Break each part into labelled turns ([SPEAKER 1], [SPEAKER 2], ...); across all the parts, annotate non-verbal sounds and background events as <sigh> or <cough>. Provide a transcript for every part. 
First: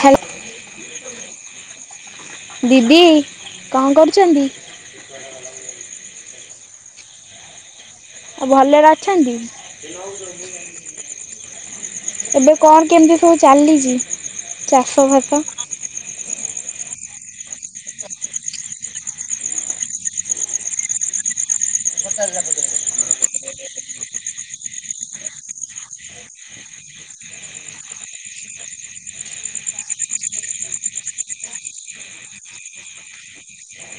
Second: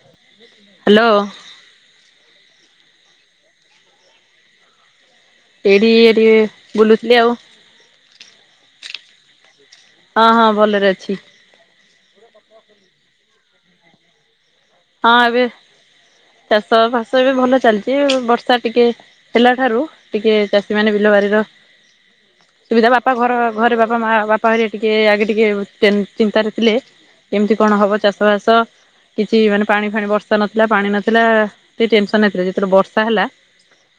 [SPEAKER 1] ହାଲ୍
[SPEAKER 2] ହ୍ୟାଲୋ
[SPEAKER 1] ଦିଦି କଣ କରୁଚନ୍ତି?
[SPEAKER 2] ଏଇଠି ଇଏ ଟିକେ ବୁଲୁଥିଲି ଆଉ।
[SPEAKER 1] ଆଉ ଭଲରେ ଅଛନ୍ତି?
[SPEAKER 2] ହଁ ହଁ ଭଲରେ ଅଛି।
[SPEAKER 1] ଏବେ କଣ କେମିତି ସବୁ ଚାଲିଚି?
[SPEAKER 2] ହଁ ଏବେ ଚାଷ ଫାସ ଏବେ ଭଲ ଚାଲିଚି ବର୍ଷା ଟିକେ ହେଲା ଠାରୁ ଟିକେ ଚାଷୀ ମାନେ ବିଲବାରି ର
[SPEAKER 1] ଗତଲ ବ <inaudible>
[SPEAKER 2] ସୁବିଧା ବାପା ଘର ଘରେ ବାପା ମା ବାପା ହେରିକା ଟିକେ ଆଗେ ଟିକେ ଟେନ ଚିନ୍ତାରେ ଥିଲେ। କେମତି କଣ ହବ ଚାଷ ବାସ? କି ମାନେ ପାଣି ଫାଣି ବର୍ଷା ନଥିଲା ପାଣି ନଥିଲା ଟିକେ ଟେନସନରେ ଥିଲେ ଯେତେବେଳେ ବର୍ଷା ହେଲା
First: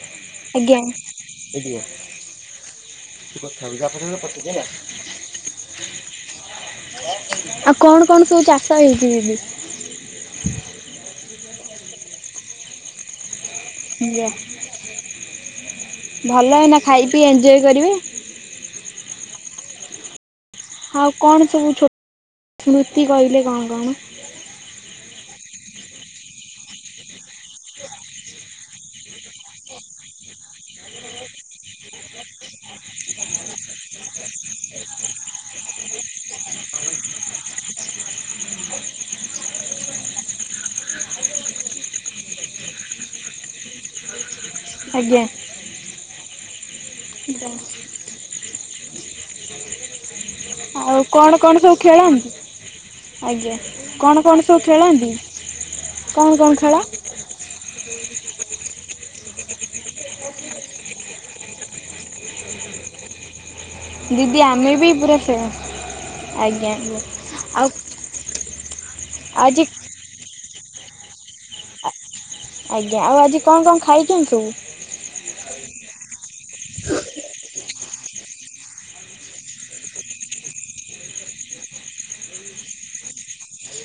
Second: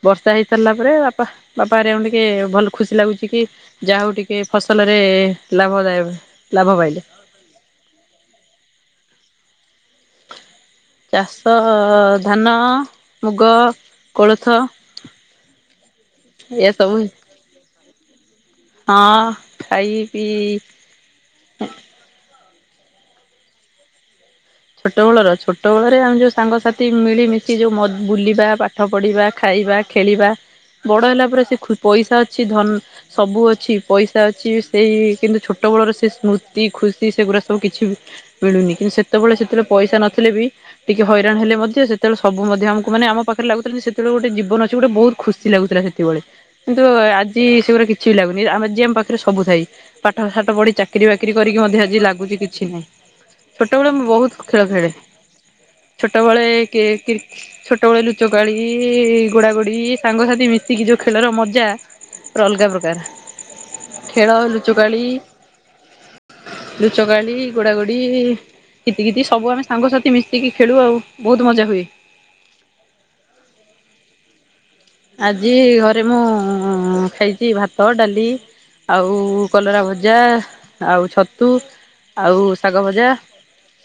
[SPEAKER 2] ବର୍ଷା ହେଇ ସାରିଲା
[SPEAKER 1] ଆଜ୍ଞା
[SPEAKER 2] ପରେ ବାପା ବାପା ହେରିକାଙ୍କୁ ଟିକେ ଭଲ ଖୁସି ଲାଗୁଚି କି ଯାହା ହଉ ଟିକେ ଫସଲରେ ଲାଭଦାୟକ ଲାଭ ପାଇଲେ।
[SPEAKER 1] ଆଉ କଣ କଣ ସବୁ ଚାଷ ହେଇଚି ଦିଦି?
[SPEAKER 2] ଚାଷ ଧାନ, ମୁଗ,
[SPEAKER 1] ଆଜ୍ଞା
[SPEAKER 2] କୋଳଥ।
[SPEAKER 1] ଭଲ ଏଇନା
[SPEAKER 2] ଏସବୁ
[SPEAKER 1] ଖାଇ ପିଇ ଏଞ୍ଜୟ କରିବେ।
[SPEAKER 2] ହଁ ଖାଇ ପିଇ
[SPEAKER 1] ଆଉ କଣ ସବୁ ଛୋ ସ୍ମୃତି କହିଲେ କଣ କଣ?
[SPEAKER 2] ଛୋଟବେଳର ଛୋଟବେଳରେ ଆମେ ଯୋଉ ସାଙ୍ଗସାଥି ମିଳିମିଶି ଯଉ ମ ବୁଲିବା ପାଠ ପଢ଼ିବା, ଖାଇବା, ଖେଳିବା ବଡ଼ ହେଲା ପରେ ସେ ଖୁ ପଇସା ଅଛି ଧନ ସବୁ ଅଛି। ପଇସା ଅଛି ସେଇ କିନ୍ତୁ ଛୋଟବେଳର ସେ ସ୍ମୃତି ଖୁସି ସେଗୁଡ଼ା ସବୁ କିଛି ବି ମିଳୁନି କିନ୍ତୁ ସେତେବେଳେ ସେଥେରେ ପଇସା ନଥିଲେ ବି ଟିକେ ହଇରାଣ ହେଲେ ମଧ୍ୟ ସେତେବେଳେ ସବୁ ମଧ୍ୟ ଆମକୁ ମାନେ ଆମ ପାଖରେ ଲାଗୁଥିଲା ଯେ ସେତେବେଳେ ଗୋଟେ ଜୀବନ ଅଛି। କିଛି ଗୋଟେ ବହୁତ
[SPEAKER 1] ଆଜ୍ଞା
[SPEAKER 2] ଖୁସି ଲାଗୁଥିଲା ସେତିକିବେଳେ। କିନ୍ତୁ ଆଜି ସେଗୁରା କି କିଛି ବି ଲାଗୁନି ଆମ ଆଜି ଆମ ପାଖରେ ସବୁ ଥାଇ ପାଠ ସାଠ ପଢ଼ି
[SPEAKER 1] ଆଉ
[SPEAKER 2] ଚାକିରି
[SPEAKER 1] କଣ
[SPEAKER 2] ବାକିରି
[SPEAKER 1] କଣ
[SPEAKER 2] କରିକି
[SPEAKER 1] ସବୁ
[SPEAKER 2] ମଧ୍ୟ ଆଜି
[SPEAKER 1] ଖେଳନ୍ତି?
[SPEAKER 2] ଲାଗୁଚି କିଛି ନାହିଁ।
[SPEAKER 1] ଆଜ୍ଞା
[SPEAKER 2] ଛୋଟବେଳେ ମୁଁ
[SPEAKER 1] କଣ
[SPEAKER 2] ବହୁତ
[SPEAKER 1] କଣ
[SPEAKER 2] ଖେଳ
[SPEAKER 1] ସବୁ
[SPEAKER 2] ଖେଳେ।
[SPEAKER 1] ଖେଳନ୍ତି? କଣ
[SPEAKER 2] ଛୋଟବେଳେ
[SPEAKER 1] କଣ
[SPEAKER 2] କି
[SPEAKER 1] ଖେଳ?
[SPEAKER 2] କି ଛୋଟବେଳେ ଲୁଚକାଳି, ଗୋଡାଗୋଡି, ସାଙ୍ଗସାଥି ମିଶିକି ଯୋଉ ଖେଳର ମଜା ପୁରା ଅଲଗା ପ୍ରକାର। ଖେଳ
[SPEAKER 1] ଦିଦି ଆମେ ବି
[SPEAKER 2] ଲୁଚକାଳି,
[SPEAKER 1] ପୁରା ଫ୍ୟାନ୍ ଆଜ୍ଞା
[SPEAKER 2] ଲୁଚକାଳି,
[SPEAKER 1] ଆଉ
[SPEAKER 2] ଗୋଡା ଗୋଡ଼ି। ଦି କିତି କିତି ସବୁ ଆମେ
[SPEAKER 1] ଆଜି
[SPEAKER 2] ସାଙ୍ଗସାଥି ମିଶିକି ଖେଳୁ ଆଉ ବହୁତ ମଜା ହୁଏ।
[SPEAKER 1] ଆଜ୍ଞା ଆଉ ଆଜି କଣ କଣ ଖାଇଚନ୍ତି?
[SPEAKER 2] ଆଜି ଘରେ ମୁଁ ଖାଇଚି ଭାତ, ଡାଲି। ଆଉ କଲରା ଭଜା ଆଉ ଛତୁ ଆଉ ଶାଗ ଭଜା।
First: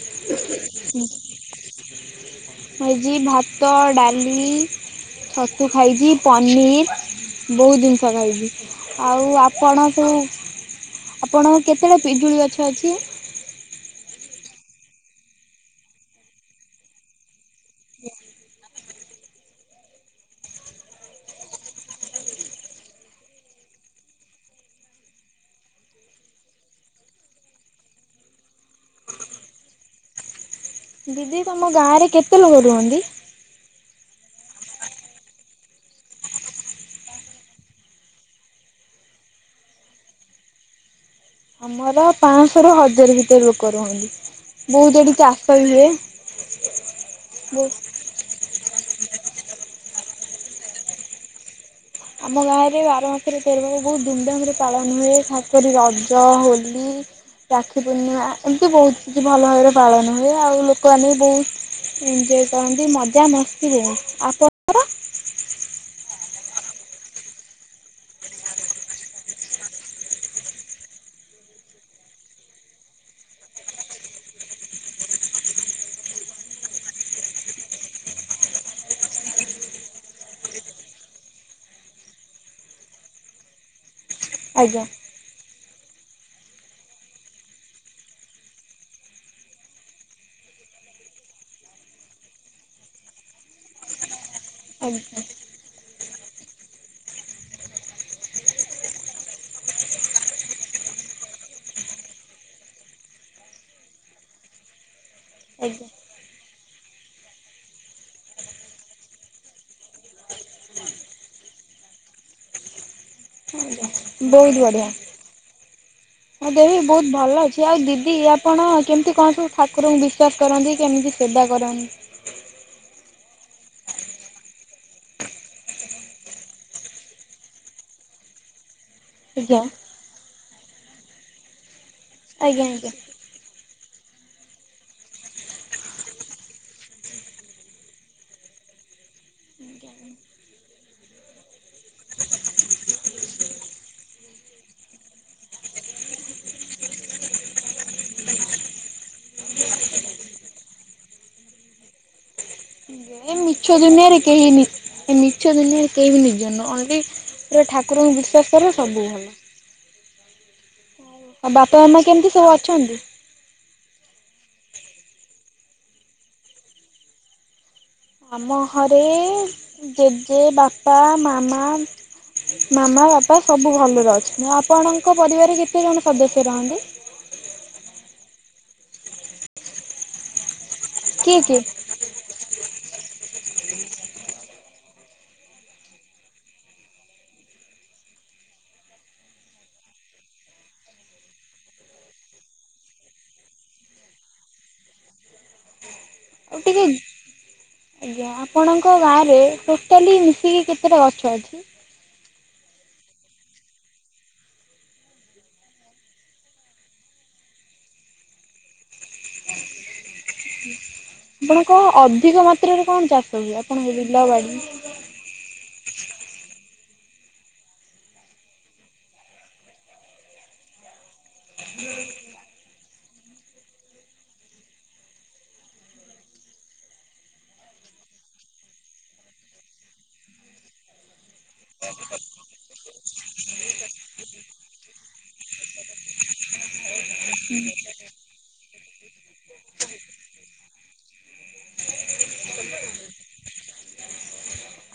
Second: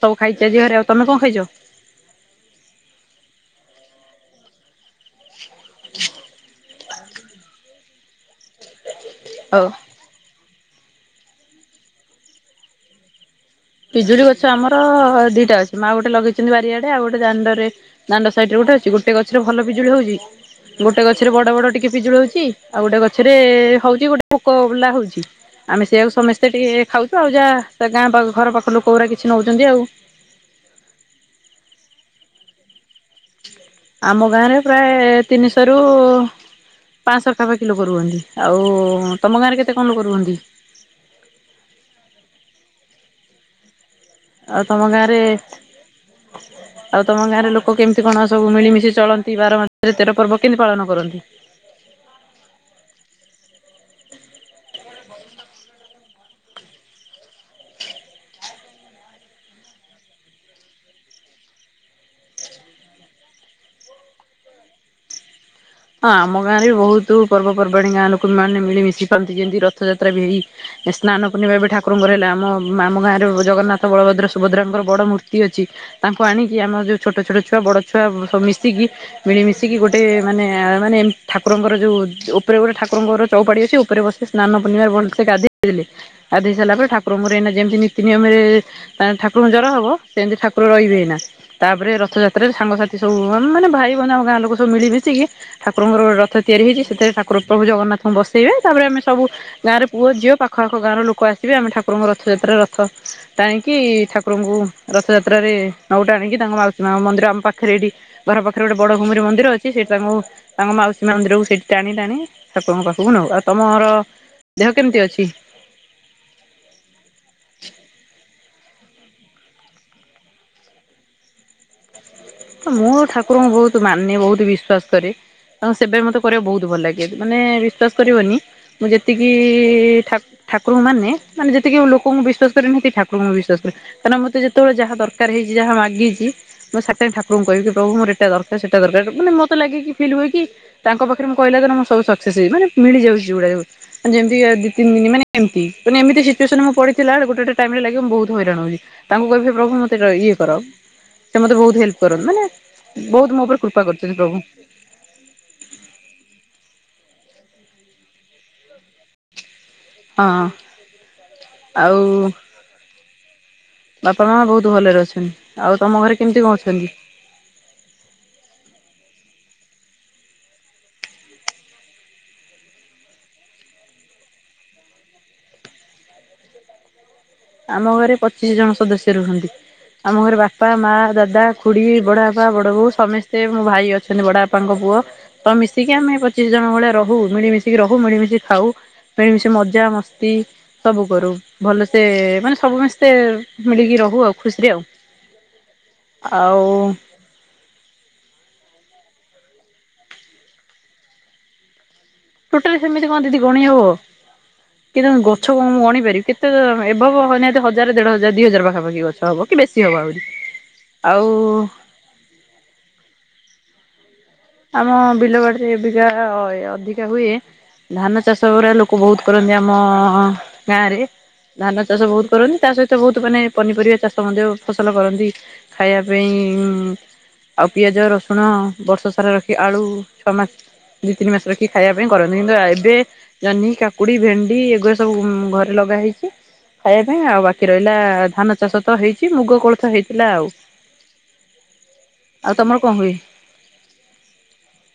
[SPEAKER 2] ସବୁଖାଇଚି ଆଜି ଘରେ। ଆଉ ତମେ କଣ ଖାଇଚ?
[SPEAKER 1] ମୁଁ ଆଜି ଭାତ ଡାଲି ଛତୁ ଖାଇଚି। ପନିର୍ ବହୁତ ଜିନିଷ ଖାଇଚି, ଆଉ ଆପଣ? ହୁଁ ଆପଣଙ୍କ କେତେଟା ପିଜୁଳି ଗଛ ଅଛି?
[SPEAKER 2] ପିଜୁଳି ଗଛ ଆମର ଦିଟା ଅଛି। ମାଆ ଗୋଟେ ଲଗେଇଚନ୍ତି ବାରିଆଡେ ଆଉ ଗୋଟେ ଦାଣ୍ଡରେ ଦାଣ୍ଡ ସାଇଡରେ ଗୋଟେ ଅଛି। ଗୋଟେ ଗଛରେ ଭଲ ପିଜୁଳି ହଉଚି। ଗୋଟେ ଗଛରେ ବଡ ବଡ ଟିକେ ପିଜୁଳି ହଉଚି। ଆଉ ଗୋଟେ ଗଛରେ ହଉଚି ଗୋଟେ ପୋକ ବାଲା ହଉଚି। ଆମେ ସେଇଆକୁ ସମେସ୍ତେ ଟିକେ ଟିକେ ଖାଉଛୁ ଆଉ ଯାହା ଗାଁଖ ଘର ପାଖ ଲୋକଗୁରା କିଛି ନଉଛନ୍ତି ଆଉ।
[SPEAKER 1] ଦିଦି ତମ ଗାଁରେ କେତେ ଲୋକ ରୁହନ୍ତି?
[SPEAKER 2] ଆମ ଗାଁରେ ପ୍ରାୟ ତିନିଶରୁ ପାଁଶ ପାଖାପାଖି ଲୋକ ରୁଅନ୍ତି ଆଉ ତୁମ ଗାଁରେ କେତେ କଣ ଲୋକ ରୁଅନ୍ତି?
[SPEAKER 1] ଆମର ପାଆଁଶ ରୁ ହଜାର ଭିତରେ ଲୋକ ରୁହନ୍ତି।
[SPEAKER 2] ଆଉ ତମ
[SPEAKER 1] ବହୁତ ଏଠି
[SPEAKER 2] ଗାଁରେ
[SPEAKER 1] ଚାଷ ବି ହୁଏ।
[SPEAKER 2] ଆଉ ତମ ଗାଁରେ
[SPEAKER 1] ବହୁ
[SPEAKER 2] ଲୋକ କେମିତି? କେମତି କଣ ସବୁ ମିଳିମିଶି ଚଳନ୍ତି ବାର ମାସରେ ତେର ପର୍ବ କେମତି ପାଳନ କରନ୍ତି?
[SPEAKER 1] ଆମ ଗାଁ ରେ ବାର ମାସରେ ତେର ପର୍ବ ବହୁତ ଧୁମଧାମ ରେ ପାଳନ ହୁଏ ଖାସ କରି ରଜ, ହୋଲି। ରାକ୍ଷୀ ପୂର୍ଣ୍ଣିମା ଏମିତି ବହୁତ କିଛି ଭଲ ଭାବରେ ପାଳନ ହୁଏ, ଆଉ ଲୋକମାନେ ବି ବହୁତ ଏଞ୍ଜୟ କରନ୍ତି ମଜା ମସ୍ତି ହୁଏ‌ ଆପଣ
[SPEAKER 2] ହଁ ଆମ ଗାଁରେ ବି ବହୁତ ପର୍ବପର୍ବାଣି ଗାଁ ଲୋକ ମାନେ ମିଳିମିଶି ପାରନ୍ତି ଯେମତି ରଥଯାତ୍ରା ବି ହେଇ ସ୍ନାନ ପୂର୍ଣିମା ଏବେ ଠାକୁରଙ୍କ ର ହେଲା, ଆମ ଆମ ଗାଁରେ ଜଗନ୍ନାଥ ବଳଭଦ୍ର ସୁଭଦ୍ରାଙ୍କର ବଡ଼ ମୂର୍ତ୍ତି ଅଛି। ତାଙ୍କୁ ଆଣିକି ଆମର ଯୋଉ ଛୋଟ ଛୋଟ ଛୁଆ ବଡ ଛୁଆ ସବୁ ମିଶିକି ମିଳିମିଶିକି ଗୋଟେ ମାନେ ଏ ମାନେ ଏମ୍ ଠାକୁରଙ୍କର ଯୋଉ ଉପରେ ଗୋଟେ ଠାକୁରଙ୍କର ଚଉପାଢି ଅଛି ଉପରେ ବସି ସ୍ନାନ
[SPEAKER 1] ଆଜ୍ଞା।
[SPEAKER 2] ପୂର୍ଣ୍ଣିମା ରେ ଭଲ ସେ ଗାଧିେଇ ଦେଲେ ଗାଧିେଇ ସାରିଲା ପରେ ଠାକୁରଙ୍କ ର ଅଇନା ଯେମିତି ନୀତି ନିୟମରେ ତାଙ୍କ୍ ଠାକୁରଙ୍କୁ ଜର ହବ ସେମତି ଠାକୁର ରହିବେ ଏଇନା। ତାପରେ ରଥଯାତ୍ରାରେ ସାଙ୍ଗସାଥି ସବୁ ମାନେ ଭାଇ ବନ୍ଧୁ ଆମ ଗାଁ ଲୋକ ସବୁ ମିଳି
[SPEAKER 1] ଆଜ୍ଞା
[SPEAKER 2] ମିିଶିକି। ଠାକୁରଙ୍କର ଗୋଟେ ରଥ ତିଆରି ହୋଇଛି ସେଥିରେ ଠାକୁର ପ୍ରଭୁ ଜଗନ୍ନାଥଙ୍କୁ ବସେଇବେ ତାପରେ ଆମେ ସବୁ। ଗାଁରେ ପୁଅ ଝିଅ ପାଖଆଖ ଗାଁର ଲୋକ ଆସିବେ ଆମେ ଠାକୁରଙ୍କ ରଥଯାତ୍ରାରେ ରଥ ଟାଣିକି ଠାକୁରଙ୍କୁ ରଥଯାତ୍ରା ରେ
[SPEAKER 1] ଆଜ୍ଞା
[SPEAKER 2] ନବୁ ଟାଣିକି ତାଙ୍କ ମାଉସୀ ମା ମନ୍ଦିର ଆମ ପାଖରେ ଏଇଠି ଘର ପାଖରେ ଗୋଟେ ବଡ଼ ଘୂମିର ମନ୍ଦିର ଅଛି ସେଇଠି ତାଙ୍କୁ। ତାଙ୍କ ମାଉସୀ ମା ମନ୍ଦିରକୁ ସେଇଠି ଟାଣି ଟାଣି ଠାକୁରଙ୍କ ପାଖକୁ ନେଉ, ଆଉ ତମର ଦେହ କେମିତି ଅଛି?
[SPEAKER 1] ମୋ ଦେହ ବି ବହୁତ ଭଲ ଅଛି ଆଉ ଦିଦି ଆପଣ କେମିତି କଣ ସବୁ ଠାକୁରଙ୍କୁ ବିଶ୍ଵାସ କରନ୍ତି କେମିତି ସେବା କରନ୍ତି।
[SPEAKER 2] ତ ମୁଁ ଠାକୁରଙ୍କୁ ବହୁତ ମାନେ ବହୁତ ବିଶ୍ଵାସ କରେ। ତାଙ୍କ ସେବା ମତେ କରିବାକୁ ବହୁତ ଭଲ ଲାଗେ ମାନେ ବିଶ୍ୱାସ କରିବନି। ମୁଁ ଯେତିକି
[SPEAKER 1] ଆଜ୍ଞା
[SPEAKER 2] ଠାକ ଠାକୁରଙ୍କୁ ମାନେ। ମାନେ ଯେତିକି ଲୋକଙ୍କୁ ବିଶ୍ୱାସ
[SPEAKER 1] ଆଜ୍ଞା
[SPEAKER 2] କରିବିନି ମୁଁ
[SPEAKER 1] ଆଜ୍ଞା।
[SPEAKER 2] ସେତିକି ଠାକୁରଙ୍କୁ ମୁଁ ବିଶ୍ୱାସ କରେ। କାରଣ ମତେ ଯେତେବେଳେ ଯାହା ଦରକାର ହେଇଛି ଯାହା ମାଗିଛି ମୋତେ ସାତେ ବେଳେ ଠାକ ଠାକୁରଙ୍କୁ କହିବି କି ପ୍ରଭୁ ମୋ ଏଟା ଦରକାର ସେଟା ଦରକାର ମାନେ ମତେ ଲାଗେ କି ଫିଲ୍ ହୁଏ କି ତାଙ୍କ ପାଖରେ ମୁଁ କହିଲା ଦିନୁ ମୁ ସବୁ ସକ୍ସେସ୍ ହେଇ ମାନ ମିଳିଯାଉଛି ଯୋଉଗୁଡା ‌ସବୁ। ଯେମିତି ଇଏ ଦି ତିନି ଦିନ ମାନେ ଏମତି ମାନେ ଏମତି ସିଚୁଏସନ ମୁଁ ପଡିଥିଲା ଗୋଟେ ଟାଇମରେ ଲାଗିବ ମୁଁ ବହୁତ ହଇରାଣ ହୁଉଛି। ତାଙ୍କୁ କହିବି ସେ ପ୍ରଭୁ ମତେ ଏଇଟା ଇଏ କର ସେ ମତେ ବହୁତ ହେଲ୍ପ କରନ୍ତି ମାନେ ବହୁତ
[SPEAKER 1] ଏ
[SPEAKER 2] ମୋ ଉପରେ
[SPEAKER 1] ମିଛ
[SPEAKER 2] କୃପା କରିଛନ୍ତି
[SPEAKER 1] ଦୁନିଆରେ
[SPEAKER 2] ପ୍ରଭୁ
[SPEAKER 1] କେହି ନି ଏ ମିଛ ଦୁନିଆରେ, କେହି ନିଜର ନୁହଁ ଓନ୍ଲି, ପୁରା ଠାକୁରଙ୍କୁ ବିଶ୍ୱାସ କରିବ ସବୁ ଭଲ,।
[SPEAKER 2] ହଁ,।
[SPEAKER 1] ଆଉ ବାପା, ମାମା କେମିତି ସବୁ ଅଛନ୍ତି?
[SPEAKER 2] ବାପା, ମା ବହୁତ ଭଲରେ ଅଛନ୍ତି। ଆଉ ତମ ଘରେ କେମିତି କଣ ଅଛନ୍ତି?
[SPEAKER 1] ଆମ ଘରେ ଜେଜେ, ବାପା, ମାମା। ମାମା, ବାପା, ସବୁ ଭଲରେ ଅଛନ୍ତି। ଆପଣଙ୍କ ପରିବାର ରେ କେତେ ଜଣ ସଦସ୍ୟ ରହନ୍ତି?
[SPEAKER 2] ଆମ ଘରେ ପଚିଶ ଜଣ ସଦସ୍ୟ ରୁହନ୍ତି। ଆମ ଘରେ ବାପା, ମାଆ,
[SPEAKER 1] କିଏ
[SPEAKER 2] ଦାଦା,
[SPEAKER 1] କିଏ
[SPEAKER 2] ଖୁଡ଼ି, ବଡ଼ା ବା ବାପ, ବଡ଼ବୋଉ, ସମସ୍ତେ ମୋ ଭାଇ ଅଛନ୍ତି। ବଡ ବାପାଙ୍କ ପୁଅ। ତ, ମିଶିକି ଆମେ ପଚିଶ ଜଣ ଭଳିଆ ରହୁ। ମିଳିମିଶିକି ରହୁ, ମିଳିମିଶିକି ଖାଉ। ମିଳି ମିଶି ମଜା, ମସ୍ତି ସବୁ କରୁ ଭଲ ସେ ମାନେ, ସବୁ ମିସ୍ତେ ମିଳିକି ରହୁ ଆଉ ଖୁସିରେ ଆଉ
[SPEAKER 1] ଆଉ
[SPEAKER 2] ଆଉ‌।
[SPEAKER 1] ଟିକେ ଆଜ୍ଞା। ଆପଣଙ୍କ ଗାଁରେ, ଟୋଟାଲି ମିଶିକି କେତେଟା ଗଛ ଅଛି?
[SPEAKER 2] ଟୋଟାଲି, ସେମିତି କଣ ଦିଦି ଗଣି ହବ। କେଜାଣି ଗଛ କଣ ମୁଁ ଗଣିପାରିବି। କେତେ ଏଭବ ନିହାତି ହଜାର, ଦେଢ ହଜାର, ଦି ହଜାର, ପାଖାପାଖି ଗଛ ହବ। କି, ବେଶି ହେବ ଆହୁରି। ଆଉ
[SPEAKER 1] ଆପଣଙ୍କ ଅଧିକ ମାତ୍ରାରେ କଣ ଚାଷ ହୁଏ। ଆପଣଙ୍କ ବିଲ, ବାଡି,
[SPEAKER 2] ଆମ, ବିଲ ବାଡିରେ ଅବିକା ଏ ଅଧିକା ହୁଏ। ଧାନ ଚାଷ ଗୁଡା ଲୋକ ବହୁତ କରନ୍ତି, ଆମ ଗାଁ ରେ। ଧାନ ଚାଷ ବହୁତ କରନ୍ତି, ତା ସହିତ ବହୁତ ମାନେ ପନିପରିବା ଚାଷ ମଧ୍ୟ ଫସଲ କରନ୍ତି। ଖାଇବା ପାଇଁ, ଆଉ ପିଆଜ, ରସୁଣ, ବର୍ଷ ସାରା ରଖି ଆଳୁ, ଛଅ ମାସ ଦିଇ, ତିନି ମାସ ରଖିକି ଖାଇବା ପାଇଁ କରନ୍ତି। କିନ୍ତୁ ଏବେ ଜହ୍ନି, କାକୁଡି, ଭେଣ୍ଡି, ଏଗୁଡା ସବୁ ଘରେ ଲଗା ହେଇଚି। ଖାଇବା ପାଇଁ। ଆଉ ବାକି ରହିଲା, ଧାନ ଚାଷ ତ ହେଇଛି। ମୁଗ, କୋଳଥ ହେଇଥିଲା ଆଉ ଆଉ ତମର କଣ ହୁଏ?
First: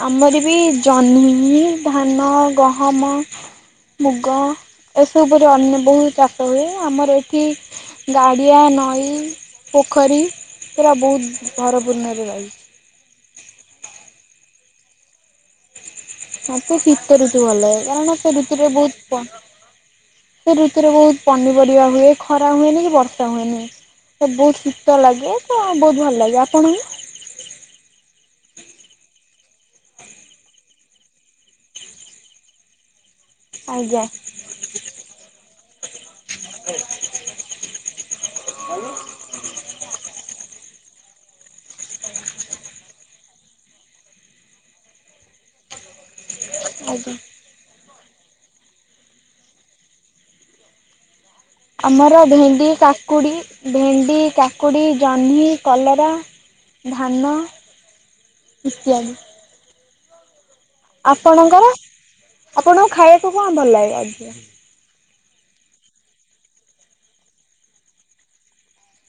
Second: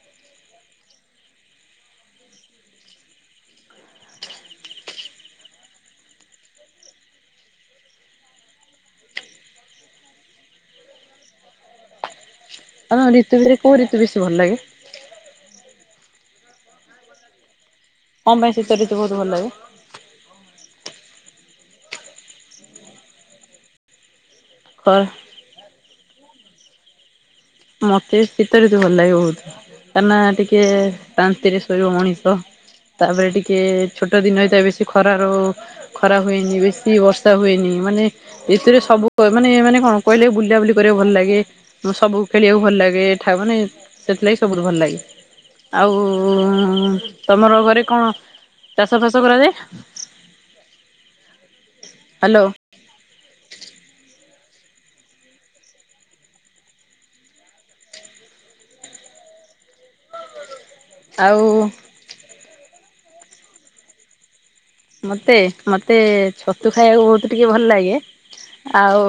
[SPEAKER 1] ଆମର ବି, ଜହ୍ନି, ଧାନ, ଗହମ, ମୁଗ, ଏସବୁରେ ଅନ୍ୟ ବହୁ ଚାଷ ହୁଏ। ଆମର ଏଠି ଗାଡ଼ିଆ, ନଈ, ପୋଖରୀ, ପୁରା ବହୁତ ଭରପୂର୍ଣ୍ଣରେ ରହିଚି।
[SPEAKER 2] ତୁମ ଋତୁ ଭିତରୁ କୋଉ ଋତୁ ବେଶୀ ଭଲ ଲାଗେ?
[SPEAKER 1] ମତେ ଶୀତ ଋତୁ ଭଲ ଲାଗେ। କାରଣ, ସେ
[SPEAKER 2] କଣ ପାଇଁ ଶୀତ
[SPEAKER 1] ଋତୁରେ
[SPEAKER 2] ଋତୁ
[SPEAKER 1] ବହୁତ ପ
[SPEAKER 2] ଭଲ ଲାଗେ?
[SPEAKER 1] ସେ ଋତୁରେ, ବହୁତ ପନିପରିବା ହୁଏ। ଖରା ହୁଏନି, କି ବର୍ଷା ହୁଏନି। ସେ ବହୁତ
[SPEAKER 2] ଖ
[SPEAKER 1] ଶୀତ ଲାଗେ ତ ବହୁତ ଭଲ ଲାଗେ। ଆପଣଙ୍କୁ?
[SPEAKER 2] ମତେ ଶୀତ ଋତୁ ଭଲ ଲାଗେ ବହୁତ୍ କାହିଁକି ନା ଟିକେ ଶାନ୍ତିରେ ଶୋଇବ ମଣିଷ। ତାପରେ, ଟିକେ
[SPEAKER 1] ଆଜ୍ଞା
[SPEAKER 2] ଛୋଟ ଦିନ ହେଇଥାଏ, ବେଶୀ ଖରାରୁ ଖରା ହୁଏନି, ବେଶୀ ବର୍ଷା ହୁଏନି, ମାନେ ଏଥିରେ ସବୁ, ମାନେ, ମାନେ କଣ କହିଲେ, ବୁଲା ବୁଲି କରିବାକୁ ଭଲ ଲାଗେ। ସବୁ ଖେଳିବାକୁ ଭଲ ଲାଗେ ଠାକୁ ମାନେ ସେଥିଲାଗି ସବୁଠୁ ଭଲ ଲାଗେ। ଆଉ ହୁଁ
[SPEAKER 1] ଆଜ୍ଞା।
[SPEAKER 2] ତମର ଘରେ କଣ ଚାଷ, ଫାସ କରାଯାଏ?
[SPEAKER 1] ଆମର
[SPEAKER 2] ହ୍ୟାଲୋ
[SPEAKER 1] ଭେଣ୍ଡି, କା କାକୁଡ଼ି, ଭେଣ୍ଡି, କାକୁଡ଼ି, ଜହ୍ନି, କଲରା, ଧାନ ଇତ୍ୟାଦି।
[SPEAKER 2] ଆଉ
[SPEAKER 1] ଆପଣଙ୍କର, ଆପଣଙ୍କୁ ଖାଇବାକୁ କଣ ଭଲ ଲାଗେ?
[SPEAKER 2] ମତେ,। ମତେ ଛତୁ ଖାଇବାକୁ ବହୁତ ଟିକେ ଭଲ ଲାଗେ। ଆଉ।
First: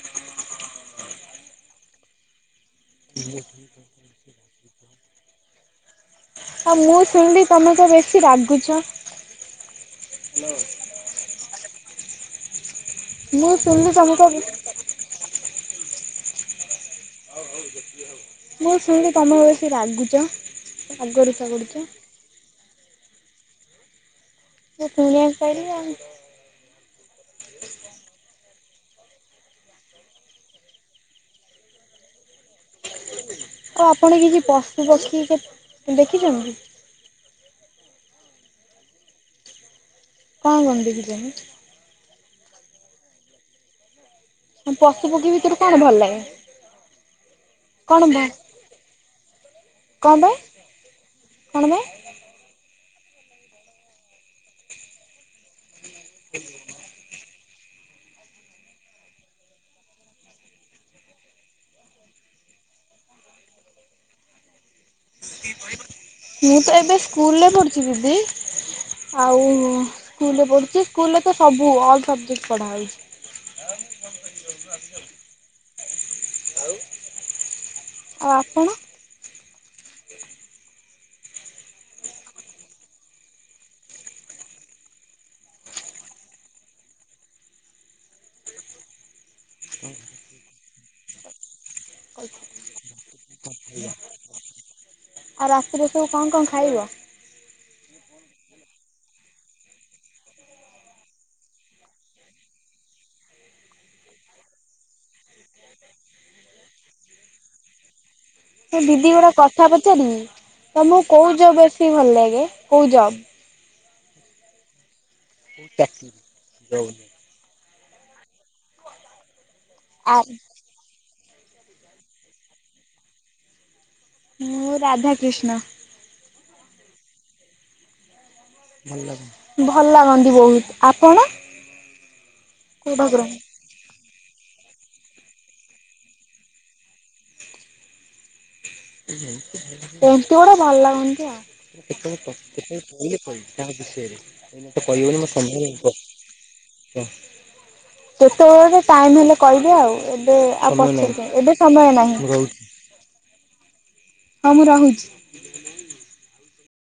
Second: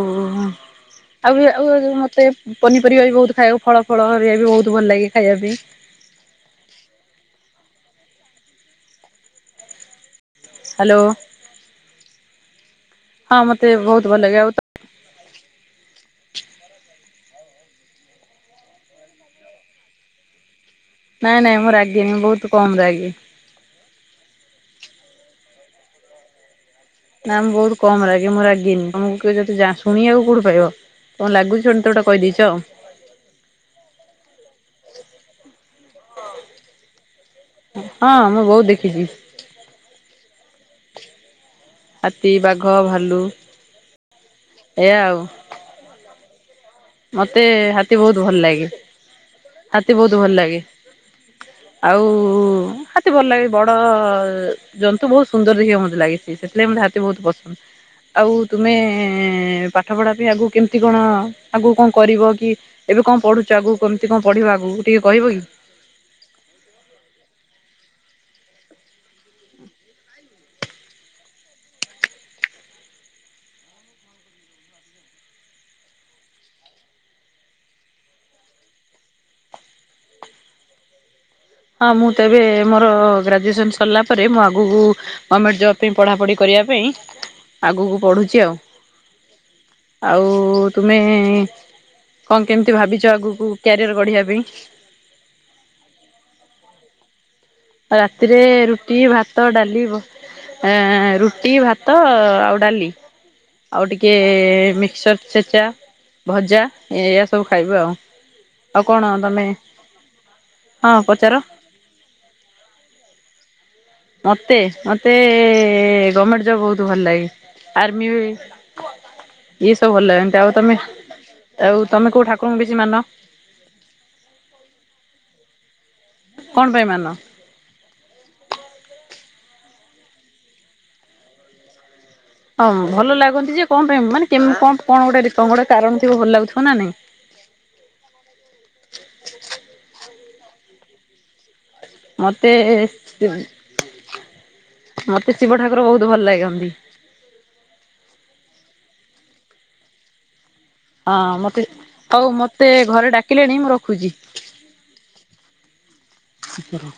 [SPEAKER 2] ଆଉ, ଆଉ, ମତେ ପନିପରିବା ବି ବହୁତ ଖାଇବାକୁ, ଫଳ, ଫଳ ହରିକା ବି ବହୁତ ଭଲ ଲାଗେ ଖାଇବା ପାଇଁ
[SPEAKER 1] ଆଉ, ମୁଁ ଶୁଣିଲି ତମେ ତ ବେଶୀ ରାଗୁଚ।
[SPEAKER 2] ହ୍ୟାଲୋ। ହଁ,
[SPEAKER 1] ମୁଁ
[SPEAKER 2] ମତେ
[SPEAKER 1] ଶୁଣିଲି
[SPEAKER 2] ବହୁତ
[SPEAKER 1] ତମେ
[SPEAKER 2] ଭଲ
[SPEAKER 1] ତ
[SPEAKER 2] ଲାଗେ।
[SPEAKER 1] ମୁଁ ଶୁଣିଲି ତମେ ବେଶି ରାଗୁଚ?
[SPEAKER 2] ନାଇଁ, ନାଇଁ, ମୁଁ ରାଗିନି। ମୁଁ ବହୁତ୍ କମ ରାଗେ।
[SPEAKER 1] ସେ ସୁଣିଆକୁ ପାଇଲି ଆଉ
[SPEAKER 2] ନା ମୁଁ ବହୁତ କମ ରାଗେ ମୁଁ ରାଗେନି ତମକୁ ଯଦି ଶୁଣିବାକୁ କୋଉଠି ପାଇବ? କଣ ଲାଗୁଚି ତୋଟେ କହିଦେଇଛ?
[SPEAKER 1] ଆଉ ଆପଣ କିଛି ପଶୁ ପକ୍ଷୀକି ଦେଖିଛନ୍ତି?
[SPEAKER 2] ହଁ ମୁଁ ବହୁତ ଦେଖିଛି।
[SPEAKER 1] କଣ କଣ ଦେଖିଛ ଯେ
[SPEAKER 2] ହାତୀ ବାଘ ଭାଲୁ। ଏଇଆ
[SPEAKER 1] ପଶୁ
[SPEAKER 2] ଆଉ
[SPEAKER 1] ପକ୍ଷୀ ଭିତରୁ କଣ ଭଲ ଲାଗେ?
[SPEAKER 2] ମତେ ହାତୀ
[SPEAKER 1] କଣ
[SPEAKER 2] ବହୁତ ଭଲ ଲାଗେ ହାତୀ
[SPEAKER 1] କଣ
[SPEAKER 2] ବହୁତ
[SPEAKER 1] ପାଇଁ
[SPEAKER 2] ଭଲ ଲାଗେ?
[SPEAKER 1] କଣ ପାଇଁ?
[SPEAKER 2] ଆଉ ହା ଭଲ ଲାଗେ ବଡ ଜନ୍ତୁ ବହୁତ ସୁନ୍ଦର ଦେଖିବ ମୋତେ ଲାଗିଛି ସେଥିଲାଗି ମୋତେ ହାତୀ ବହୁତ ପସ ଆଉ ତୁମେ ପାଠ ପଢା ପାଇଁ ଆଗକୁ କେମିତି କଣ? ଆଗକୁ କଣ କରିବ କି ଏବେ କଣ ପଢୁଛ ଆଗକୁ କେମିତି କଣ ପଢିବା ଆଗକୁ ଟିକେ କହିବ କି?
[SPEAKER 1] ମୁଁ ତ ଏବେ ସ୍କୁଲରେ ପଢ଼ୁଛି ଦିଦି ଆଉ ସ୍କୁଲରେ ପଢୁଛି ସ୍କୁଲରେ ତ ସବୁ ଅଲ ସବଜେକ୍ଟ ପଢା ହଉଛି ଆଉ ଆପଣ?
[SPEAKER 2] ହଁ ମୁଁ ତେବେ ମୋର ଗ୍ରାଜୁଏସନ ସରିଲା ପରେ ମୁଁ ଆଗକୁ ଗମେଣ୍ଟ ଜବ ପାଇଁ ପଢାପଢି କରିବା ପାଇଁ ଆଗକୁ ପଢୁଛି ଆଉ ଆଉ ତୁମେ କଣ କେମିତି ଭାବିଛ ଆଗକୁ କ୍ୟାରିଅର ଗଢିବା ପାଇଁ
[SPEAKER 1] ଆଉ ରାତିରେ ସବୁ କଣ କଣ ଖାଇବ?
[SPEAKER 2] ଆଉ ରାତିରେ ରୁଟି, ଭାତ, ଡାଲି ବ ଏଁ ରୁଟି ଭାତ ଆଉ ଡାଲି ଆଉ ଟିକେ ମିକ୍ସଚର ଛେଚା। ଭଜା ଏଇୟଆ ସବୁ ଖାଇବି ଆଉ।
[SPEAKER 1] ମୁଁ
[SPEAKER 2] ଆଉ କଣ
[SPEAKER 1] ଦିଦି ଗୋଟେ
[SPEAKER 2] ତମେ
[SPEAKER 1] କଥା ପଚାରିବି
[SPEAKER 2] ହଁ
[SPEAKER 1] ତମକୁ
[SPEAKER 2] ପଚାର
[SPEAKER 1] କୋଉ ଜବ ବେଶୀ ଭଲ ଲାଗେ କୋଉ ଜବ?
[SPEAKER 2] ମତେ ମତେ ଗମେଣ୍ଟ ଜବ୍ ବହୁତ ଭଲ ଲାଗେ। ଆର୍ମି ଏଇ ସବ ଭଲ
[SPEAKER 1] ଆ
[SPEAKER 2] ଲାଗନ୍ତି। ଆଉ ତମେ ଆଉ ତମେ କୋଉ ଠାକୁରଙ୍କୁ ବେଶୀ ମାନ?
[SPEAKER 1] ମୁଁ ରାଧାକ୍ରିଷ୍ଣ।
[SPEAKER 2] କଣ ପାଇଁ ମାନ?
[SPEAKER 1] ଭଲ ଲାଗନ୍ତି ବହୁତ। ଆଉ ଆପଣ?
[SPEAKER 2] ହଁ
[SPEAKER 1] କୋଉ
[SPEAKER 2] ଭଲ
[SPEAKER 1] ଠାକୁରଙ୍କୁ
[SPEAKER 2] ଲାଗନ୍ତି ଯେ କଣ ପାଇଁ ମାନେ କେମ କଣ କଣ ଗୋଟେ କଣ ଗୋଟେ କାରଣ ଥିବ ଭଲ ଲାଗୁଥିବ ନା ନାଇଁ?
[SPEAKER 1] ଏମିତି ଗୋଟେ ଭଲ ଲାଗନ୍ତି ଆଉ। ସେ ସବୁ କଣ
[SPEAKER 2] ମତେ
[SPEAKER 1] କେତେବେଳେ କହିଲେ କହିବି ତାଙ୍କ ବିଷୟ ରେ। ଏବେ କହି ହବନି
[SPEAKER 2] ମତେ
[SPEAKER 1] ମୋର ସମୟ
[SPEAKER 2] ଶିବ
[SPEAKER 1] ନାହିଁ
[SPEAKER 2] ଠାକୁର ବହୁତ ଭଲ ଲାଗନ୍ତି।
[SPEAKER 1] କୁହ। କେତେବେଳେ ଗୋଟେ ଟାଇମ ହେଲେ କହିବେ ଆଉ ଏବେ ଆ ପଛ ରେ କହିବି ଏବେ ସମୟ ନାହିଁ।
[SPEAKER 2] ସେ ଘରେ ଡା କିଲେଣି ମୁଁ ରଖୁଚି?
[SPEAKER 1] ହଁ ମୁଁ ରହୁଛି।
[SPEAKER 2] ସିକ୍ ରଖ।